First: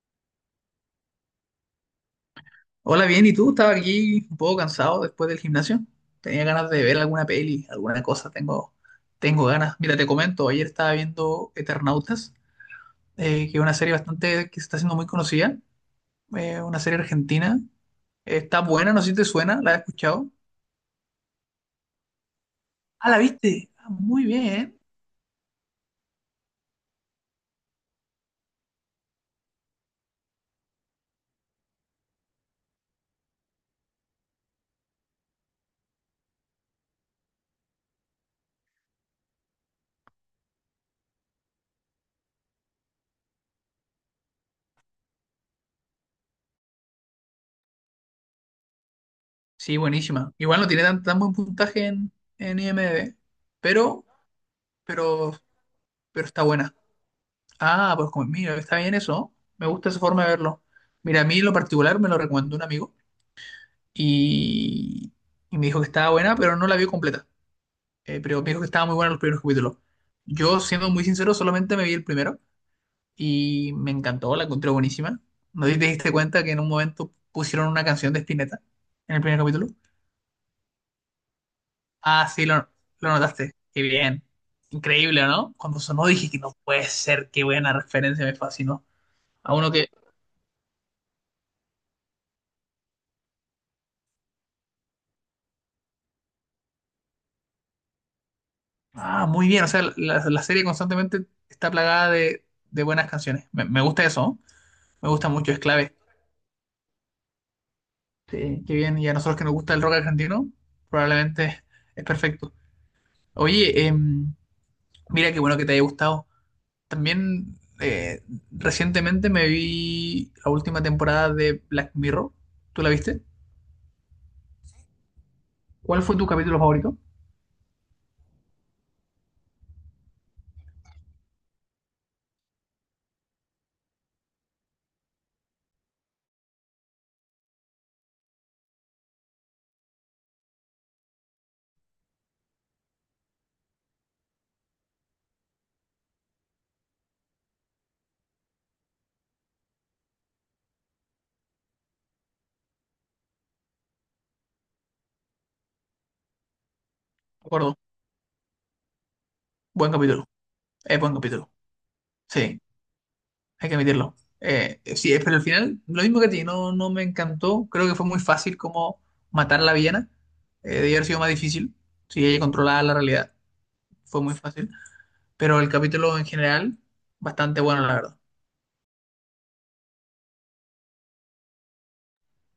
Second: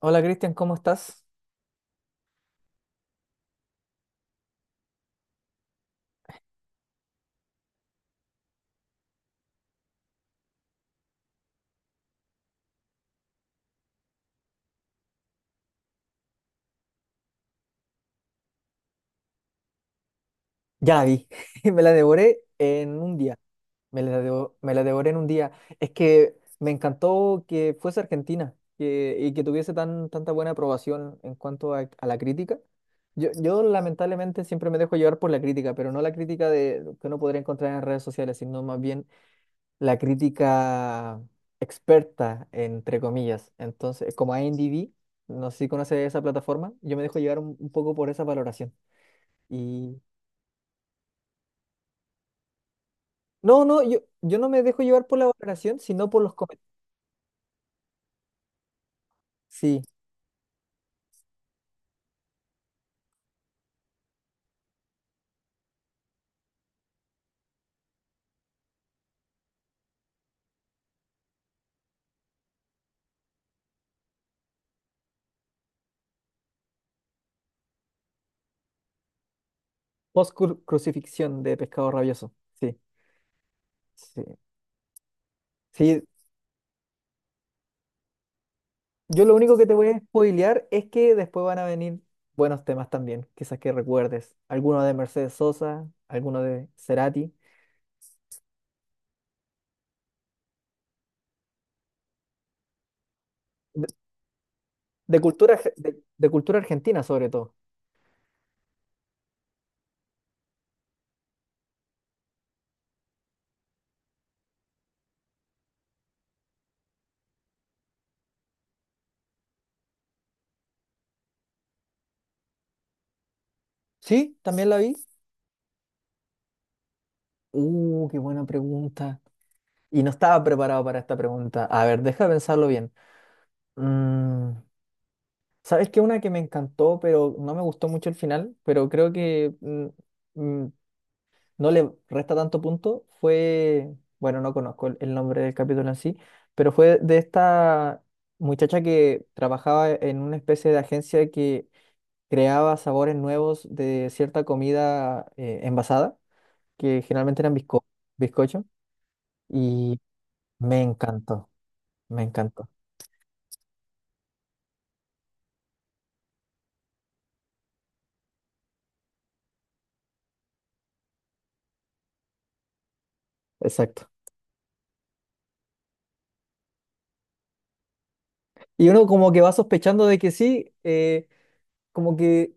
Hola Cristian, ¿cómo estás? Hola, bien, ¿y tú? Estaba aquí un poco cansado después del gimnasio. Tenía ganas de ver alguna peli, alguna cosa. Tengo ganas. Mira, te comento, ayer estaba viendo Eternautas, que es una serie bastante que se está haciendo muy conocida, una serie argentina. Está buena, no sé si te suena, ¿la has escuchado? Ya la vi, me la devoré en Ah, un ¿la día, viste? Ah, muy me bien. la devoré en un día. Es que me encantó que fuese Argentina y que tuviese tanta buena aprobación en cuanto a la crítica. Yo lamentablemente siempre me dejo llevar por la crítica, pero no la crítica que uno podría encontrar en redes sociales, sino más bien la crítica experta, entre comillas. Entonces, como IMDb, no sé si conoces esa plataforma, yo me dejo llevar un poco por esa valoración. Sí, Y buenísima. Igual no tiene tan, tan buen puntaje en IMDb, no, no, pero, yo no me dejo llevar por la pero, valoración, sino por pero los está comentarios. buena. Ah, pues mira, está bien eso, ¿no? Me Sí, gusta esa forma de verlo. Mira, a mí en lo particular me lo recomendó un amigo y, y me dijo que estaba buena, pero no la vio completa. Pero me dijo que estaba muy buena los primeros capítulos. Yo, siendo muy sincero, solamente me vi el primero y me encantó, la encontré buenísima. ¿No te diste cuenta que en un momento pusieron una canción de Spinetta en el primer capítulo? post-crucifixión de Pescado Ah, Rabioso. sí, lo, Sí, lo notaste. Qué bien. sí. Increíble, ¿no? Cuando Sí, sonó dije que no puede ser, qué buena referencia, me fascinó. yo lo A único que uno te voy que a spoilear es que después van a venir buenos temas también, quizás que recuerdes. Alguno de Mercedes Sosa, alguno de Cerati. Ah, muy bien. O sea, la serie constantemente está plagada de buenas canciones. Me De, gusta eso, ¿no? Me gusta mucho, es clave. de cultura argentina, sobre todo. Sí, qué bien. Y a nosotros que nos gusta el rock argentino, probablemente es perfecto. Oye, mira qué bueno que te haya gustado. También recientemente me vi la última temporada de Black Mirror. ¿Tú la viste? Sí, también la vi. ¿Cuál fue tu capítulo favorito? Me Qué buena pregunta. Y no estaba preparado para esta pregunta. A ver, deja de pensarlo bien. Mm. ¿Sabes qué? Una que me encantó, pero no me gustó mucho el final, pero creo que mm, no le resta tanto punto, fue, bueno, no conozco el nombre del capítulo en sí, pero fue de esta muchacha que trabajaba en una especie de agencia que creaba sabores nuevos de cierta comida envasada, que generalmente eran acuerdo. Bizcocho, Buen y capítulo. me Es buen capítulo. encantó, me Sí. encantó, Hay que admitirlo. Sí, pero al final, lo mismo que a ti, no, no me encantó. Creo que fue muy fácil como matar a la villana. Debió haber sido más difícil. Si ella controlaba la realidad, exacto. fue muy fácil. Pero el capítulo en general, bastante bueno, la verdad. Y uno como que va sospechando de que sí, como que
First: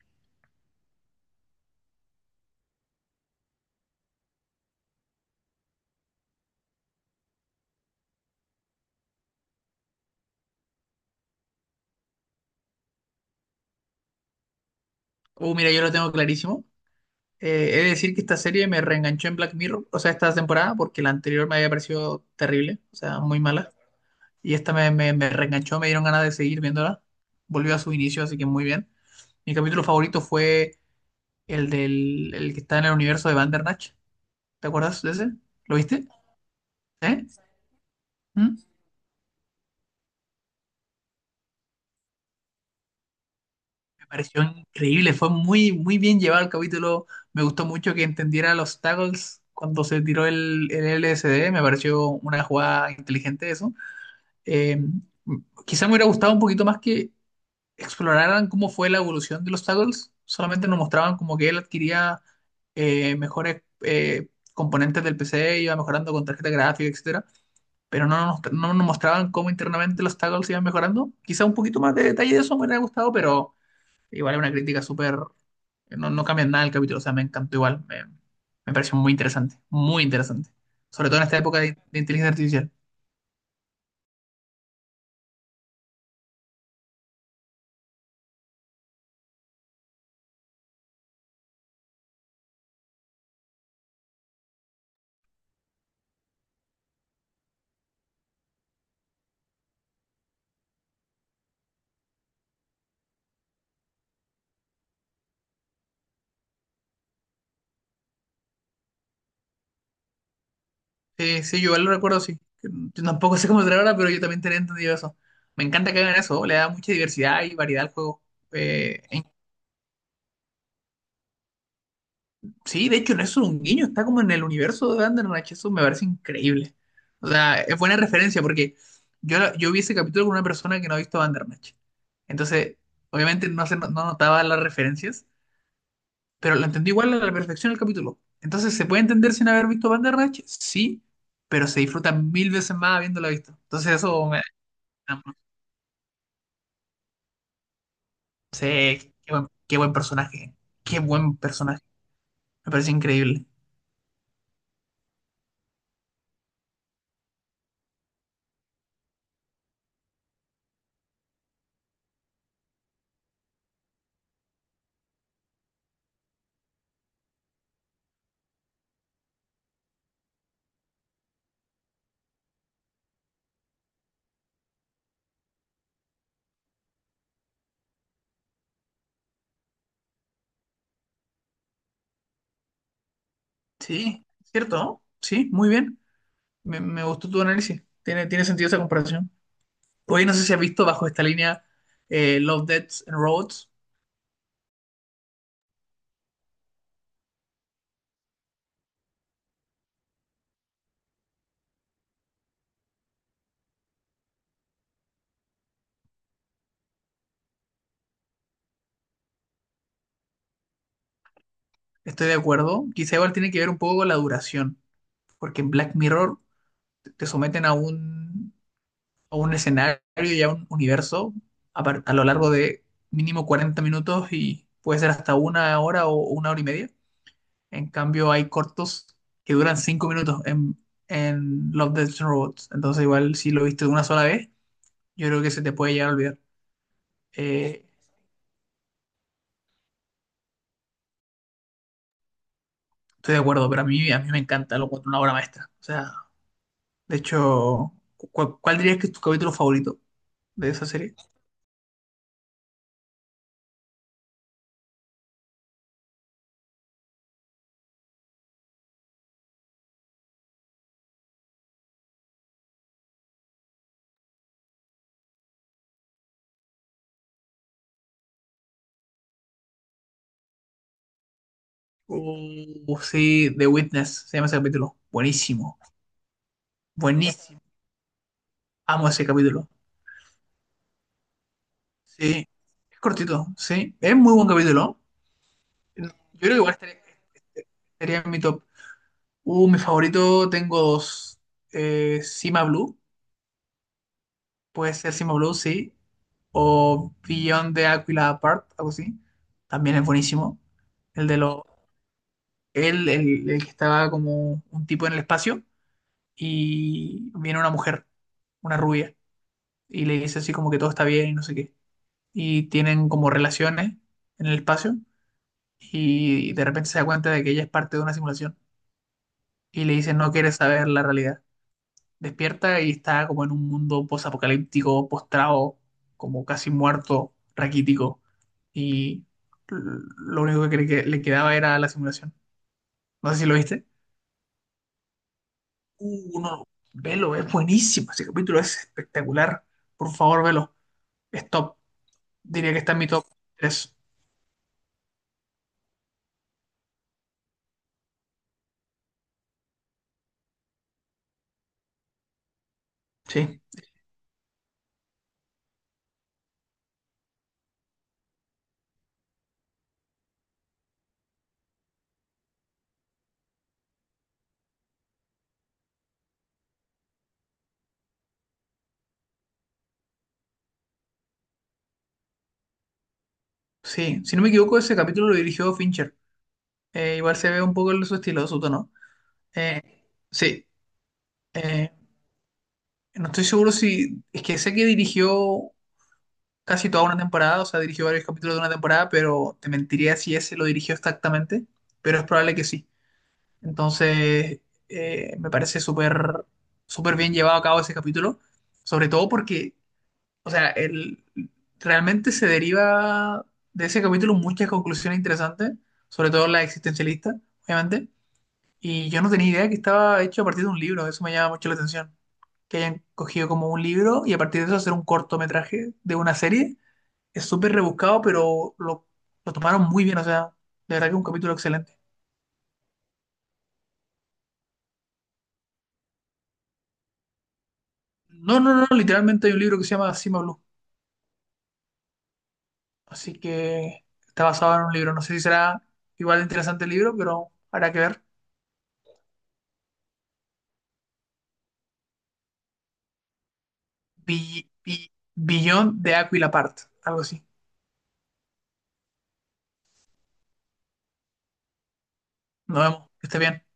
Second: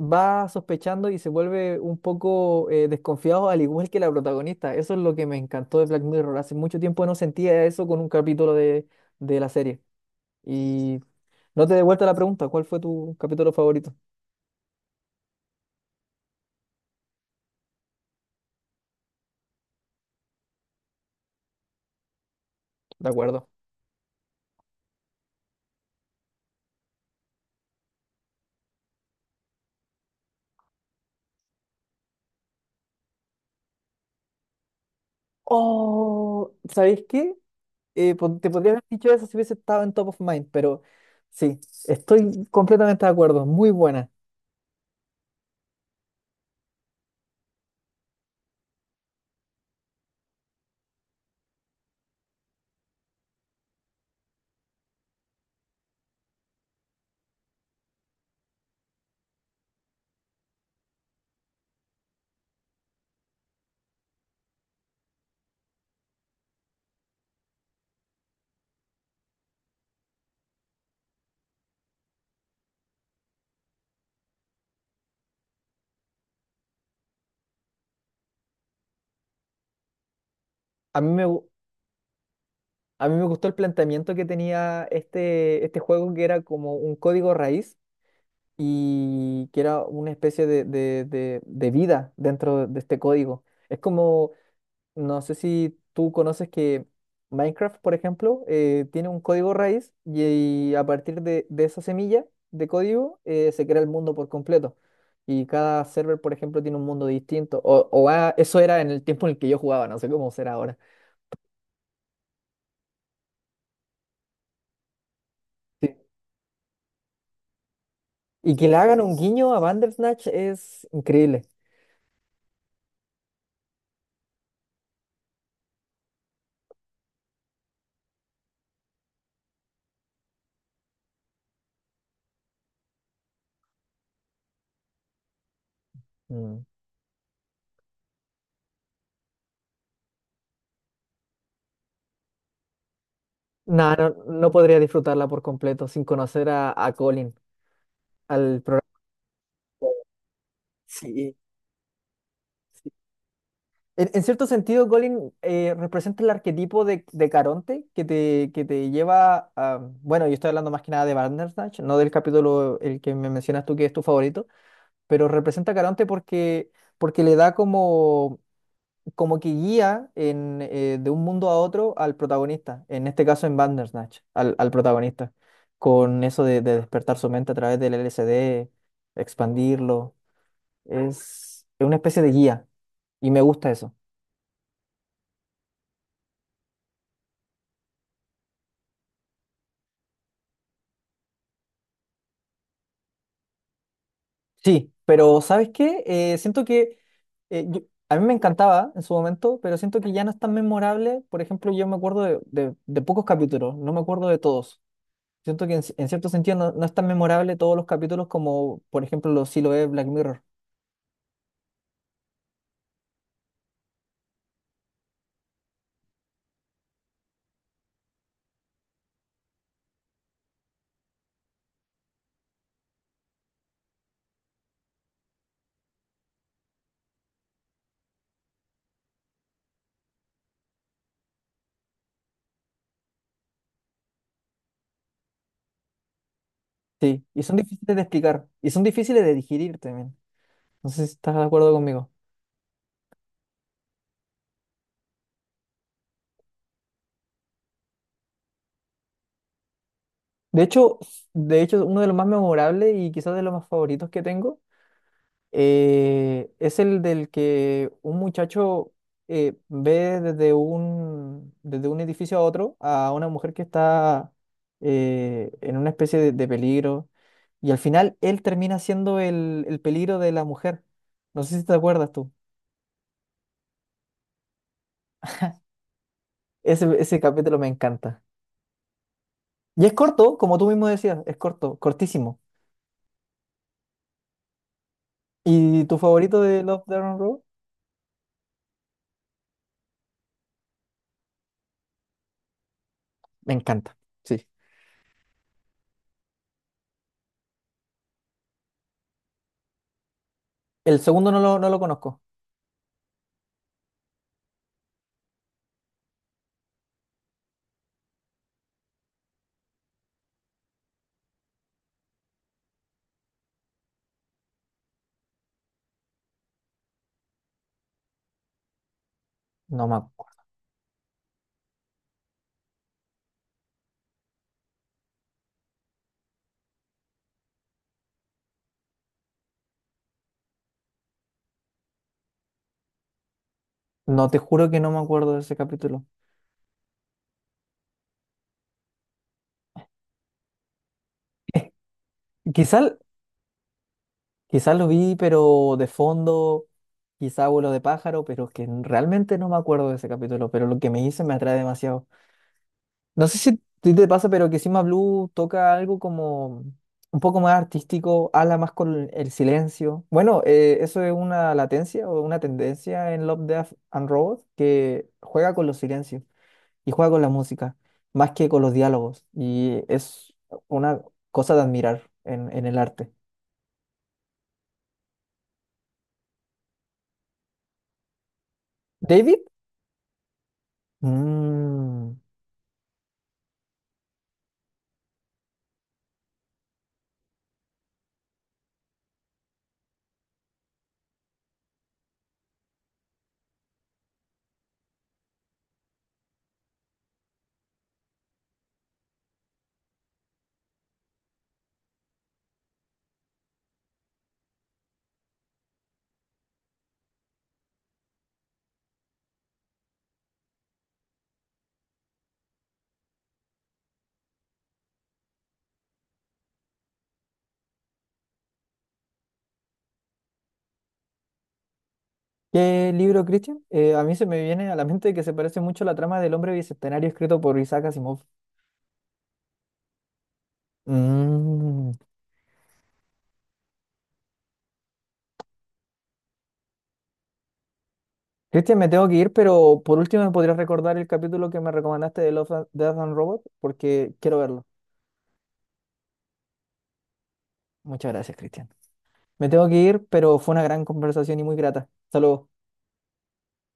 va sospechando y se vuelve un poco desconfiado, al igual que la protagonista. Eso es lo que me encantó de Black Mirror. Hace mucho tiempo no sentía eso con un capítulo de la serie. Y no te devuelta la pregunta, ¿cuál fue tu capítulo favorito? Mira, yo lo tengo clarísimo. He de decir que esta serie me reenganchó en Black Mirror, o sea, esta temporada, porque la anterior me había parecido terrible, o De sea, muy acuerdo. mala. Y esta me reenganchó, me dieron ganas de seguir viéndola. Volvió a su inicio, así que muy bien. Mi capítulo favorito fue el que está en el universo de Bandersnatch. ¿Te acuerdas de ese? ¿Lo viste? Oh, ¿sabéis ¿Eh? qué? Te ¿Mm? podría haber dicho eso si hubiese estado en Top of Mind, pero sí, estoy completamente de acuerdo. Muy Me buena. pareció increíble, fue muy, muy bien llevado el capítulo. Me gustó mucho que entendiera los tackles cuando se tiró el LSD. Me pareció una jugada inteligente eso. Eh, Quizá me hubiera gustado un poquito más que exploraran cómo fue la evolución de los tackles. Solamente nos mostraban como que él adquiría mejores componentes del PC, iba mejorando con tarjeta gráfica, etcétera, pero no nos mostraban cómo internamente los tackles iban mejorando. Quizá un poquito más de detalle de eso me hubiera gustado, pero igual es una crítica súper. No, no cambia nada el capítulo, o sea, me encantó igual, me pareció muy interesante, A sobre mí todo me, en esta gu- época de inteligencia artificial. a mí me gustó el planteamiento que tenía este juego que era como un código raíz y que era una especie de vida dentro de este código. Es como, no sé si tú conoces que Minecraft, por ejemplo, tiene un código raíz y, a partir de esa semilla de código se crea el mundo por completo. Y cada server, por ejemplo, tiene un mundo distinto. Eso era en el tiempo en el que yo jugaba, no sé cómo será ahora. Sí, sí, yo igual lo recuerdo, sí. Yo tampoco sé cómo será ahora, pero yo también tenía entendido eso. Me Sí. encanta que hagan eso, le da mucha diversidad y variedad al juego. Y que le hagan Eh, un guiño a Bandersnatch es increíble. Sí, de hecho, no es un guiño, está como en el universo de Bandersnatch, eso me parece increíble. O sea, es buena referencia porque yo vi ese capítulo con una persona que no ha visto Bandersnatch. Entonces, obviamente no, se, no no notaba las referencias, pero Mm. lo entendí igual a la perfección el capítulo. Entonces, ¿se puede entender sin haber visto Bandersnatch? Sí, pero se disfruta mil veces más habiéndolo visto. Entonces, Nah, no, eso me. no podría disfrutarla por completo sin conocer a Colin, al programa. Sí, qué Sí, buen personaje, me sí. parece increíble. En cierto sentido, Colin representa el arquetipo de Caronte que te lleva a... Bueno, yo estoy hablando más que nada de Bandersnatch, no del capítulo el que me mencionas tú que es tu favorito, pero representa a Caronte porque, porque le da como como que guía en, de un mundo a otro al protagonista, en este caso en Bandersnatch, al protagonista, con eso de despertar su mente a través del LSD, expandirlo. Es una especie de guía y me gusta eso. Sí, ¿cierto? ¿No? Sí, muy bien. Me gustó tu análisis. Tiene sentido esa comparación. Hoy no sé si has visto bajo esta línea Love, Deaths and Robots. Sí, pero ¿sabes qué? Siento que eh, yo- a mí me encantaba en su momento, pero siento que ya no es tan memorable. Por ejemplo, yo me acuerdo de pocos capítulos, no me acuerdo de todos. Siento que en cierto sentido no, no es tan memorable todos los capítulos como, por ejemplo, los sí lo es Black Mirror. Estoy de acuerdo. Quizá igual tiene que ver un poco con la duración, porque en Black Mirror te someten a un escenario y a un universo a, a lo largo de mínimo 40 minutos y puede ser hasta una hora o una hora y media. En cambio, hay cortos que duran 5 minutos en, Love, Deaths and Robots. Entonces, igual si lo viste una sola vez, yo creo que se te puede llegar a olvidar. Sí, y son Eh, difíciles de explicar y son difíciles de digerir también. No sé si estás de acuerdo conmigo. Estoy de acuerdo, pero a mí me encanta, lo encuentro una obra maestra. O sea, de hecho, ¿cuál dirías que es tu capítulo favorito De de esa hecho, serie? de hecho, uno de los más memorables y quizás de los más favoritos que tengo es el del que un muchacho ve desde un edificio a otro a una mujer que está en una especie de peligro y al final él termina siendo el peligro de la mujer. No sé si te acuerdas tú. Sí, The Witness, se llama ese capítulo. Buenísimo, Ese capítulo buenísimo. me encanta. Amo ese capítulo. Y es corto, como tú mismo decías, es corto, cortísimo. Sí, es cortito, sí. Es muy buen capítulo. ¿Y tu Yo favorito creo que de igual Love, estaría, Death and Robots? estaría en mi top. Mi favorito tengo dos. Cima Blue. Me encanta, sí. Puede ser Simo Blue, sí. O Beyond the Aquila Apart, algo así. También es buenísimo. El El segundo de los. no lo conozco. El que estaba como un tipo en el espacio. Y viene una mujer, una rubia. Y le dice así como que todo está bien y no sé qué. Y tienen como relaciones en el espacio. Y de repente se da cuenta de que ella es parte de una simulación. Y No le me, dice, no acu- quieres saber la realidad. Despierta y está como en un mundo posapocalíptico, postrado, como casi muerto, raquítico. Y l- lo único que le quedaba era la simulación. No sé si lo viste. no te juro que no me acuerdo de ese capítulo. No, velo, es buenísimo. Ese capítulo es espectacular. Por favor, velo. Es top. Diría que Quizás está en mi top tres. quizás lo vi, pero de fondo, quizá vuelo de pájaro, pero es que realmente no me acuerdo de ese capítulo, pero lo que me hice me atrae demasiado. No sé si a Sí, ti te pasa, pero que Sima Blue toca algo como un poco más artístico, habla más con el silencio. Bueno, eso es una latencia o una tendencia en Love, Death and Robots que juega con los silencios y juega con la música, más que con los diálogos. Y es una cosa de admirar en el arte. sí. Si no me equivoco, ese capítulo lo dirigió Fincher. Igual se ve un poco su estilo, su tono. David. Eh, sí. Eh, Mm. no estoy seguro si. Es que sé que dirigió casi toda una temporada, o sea, dirigió varios capítulos de una temporada, pero te mentiría si ese lo dirigió exactamente, pero es probable que sí. Entonces, me parece súper súper bien llevado a cabo ese capítulo, sobre todo porque, o sea, realmente se deriva de ese capítulo muchas conclusiones interesantes, sobre todo la existencialista, obviamente, y yo no tenía idea que estaba hecho a partir de un libro, eso me llama mucho la atención. Que hayan cogido como un libro y a partir de eso hacer un cortometraje de una serie es súper rebuscado, pero lo tomaron muy bien, o sea, de verdad que es un capítulo excelente. ¿Qué libro, Cristian? A mí se me viene a la mente que se parece mucho a la trama del hombre bicentenario escrito por Isaac Asimov. No, no, no, literalmente hay un libro que se llama Cima Blue, Mm. así que está basado en un libro. No sé si será igual de interesante el libro, pero habrá que ver. Cristian, me tengo que ir, pero por último me podrías recordar el capítulo que me recomendaste de Love, Death and Robot, porque quiero verlo. Billón de Aquila Part, algo así. Muchas gracias, Cristian. Me tengo que ir, pero fue una gran conversación y muy grata. Saludos. Nos vemos, que esté bien.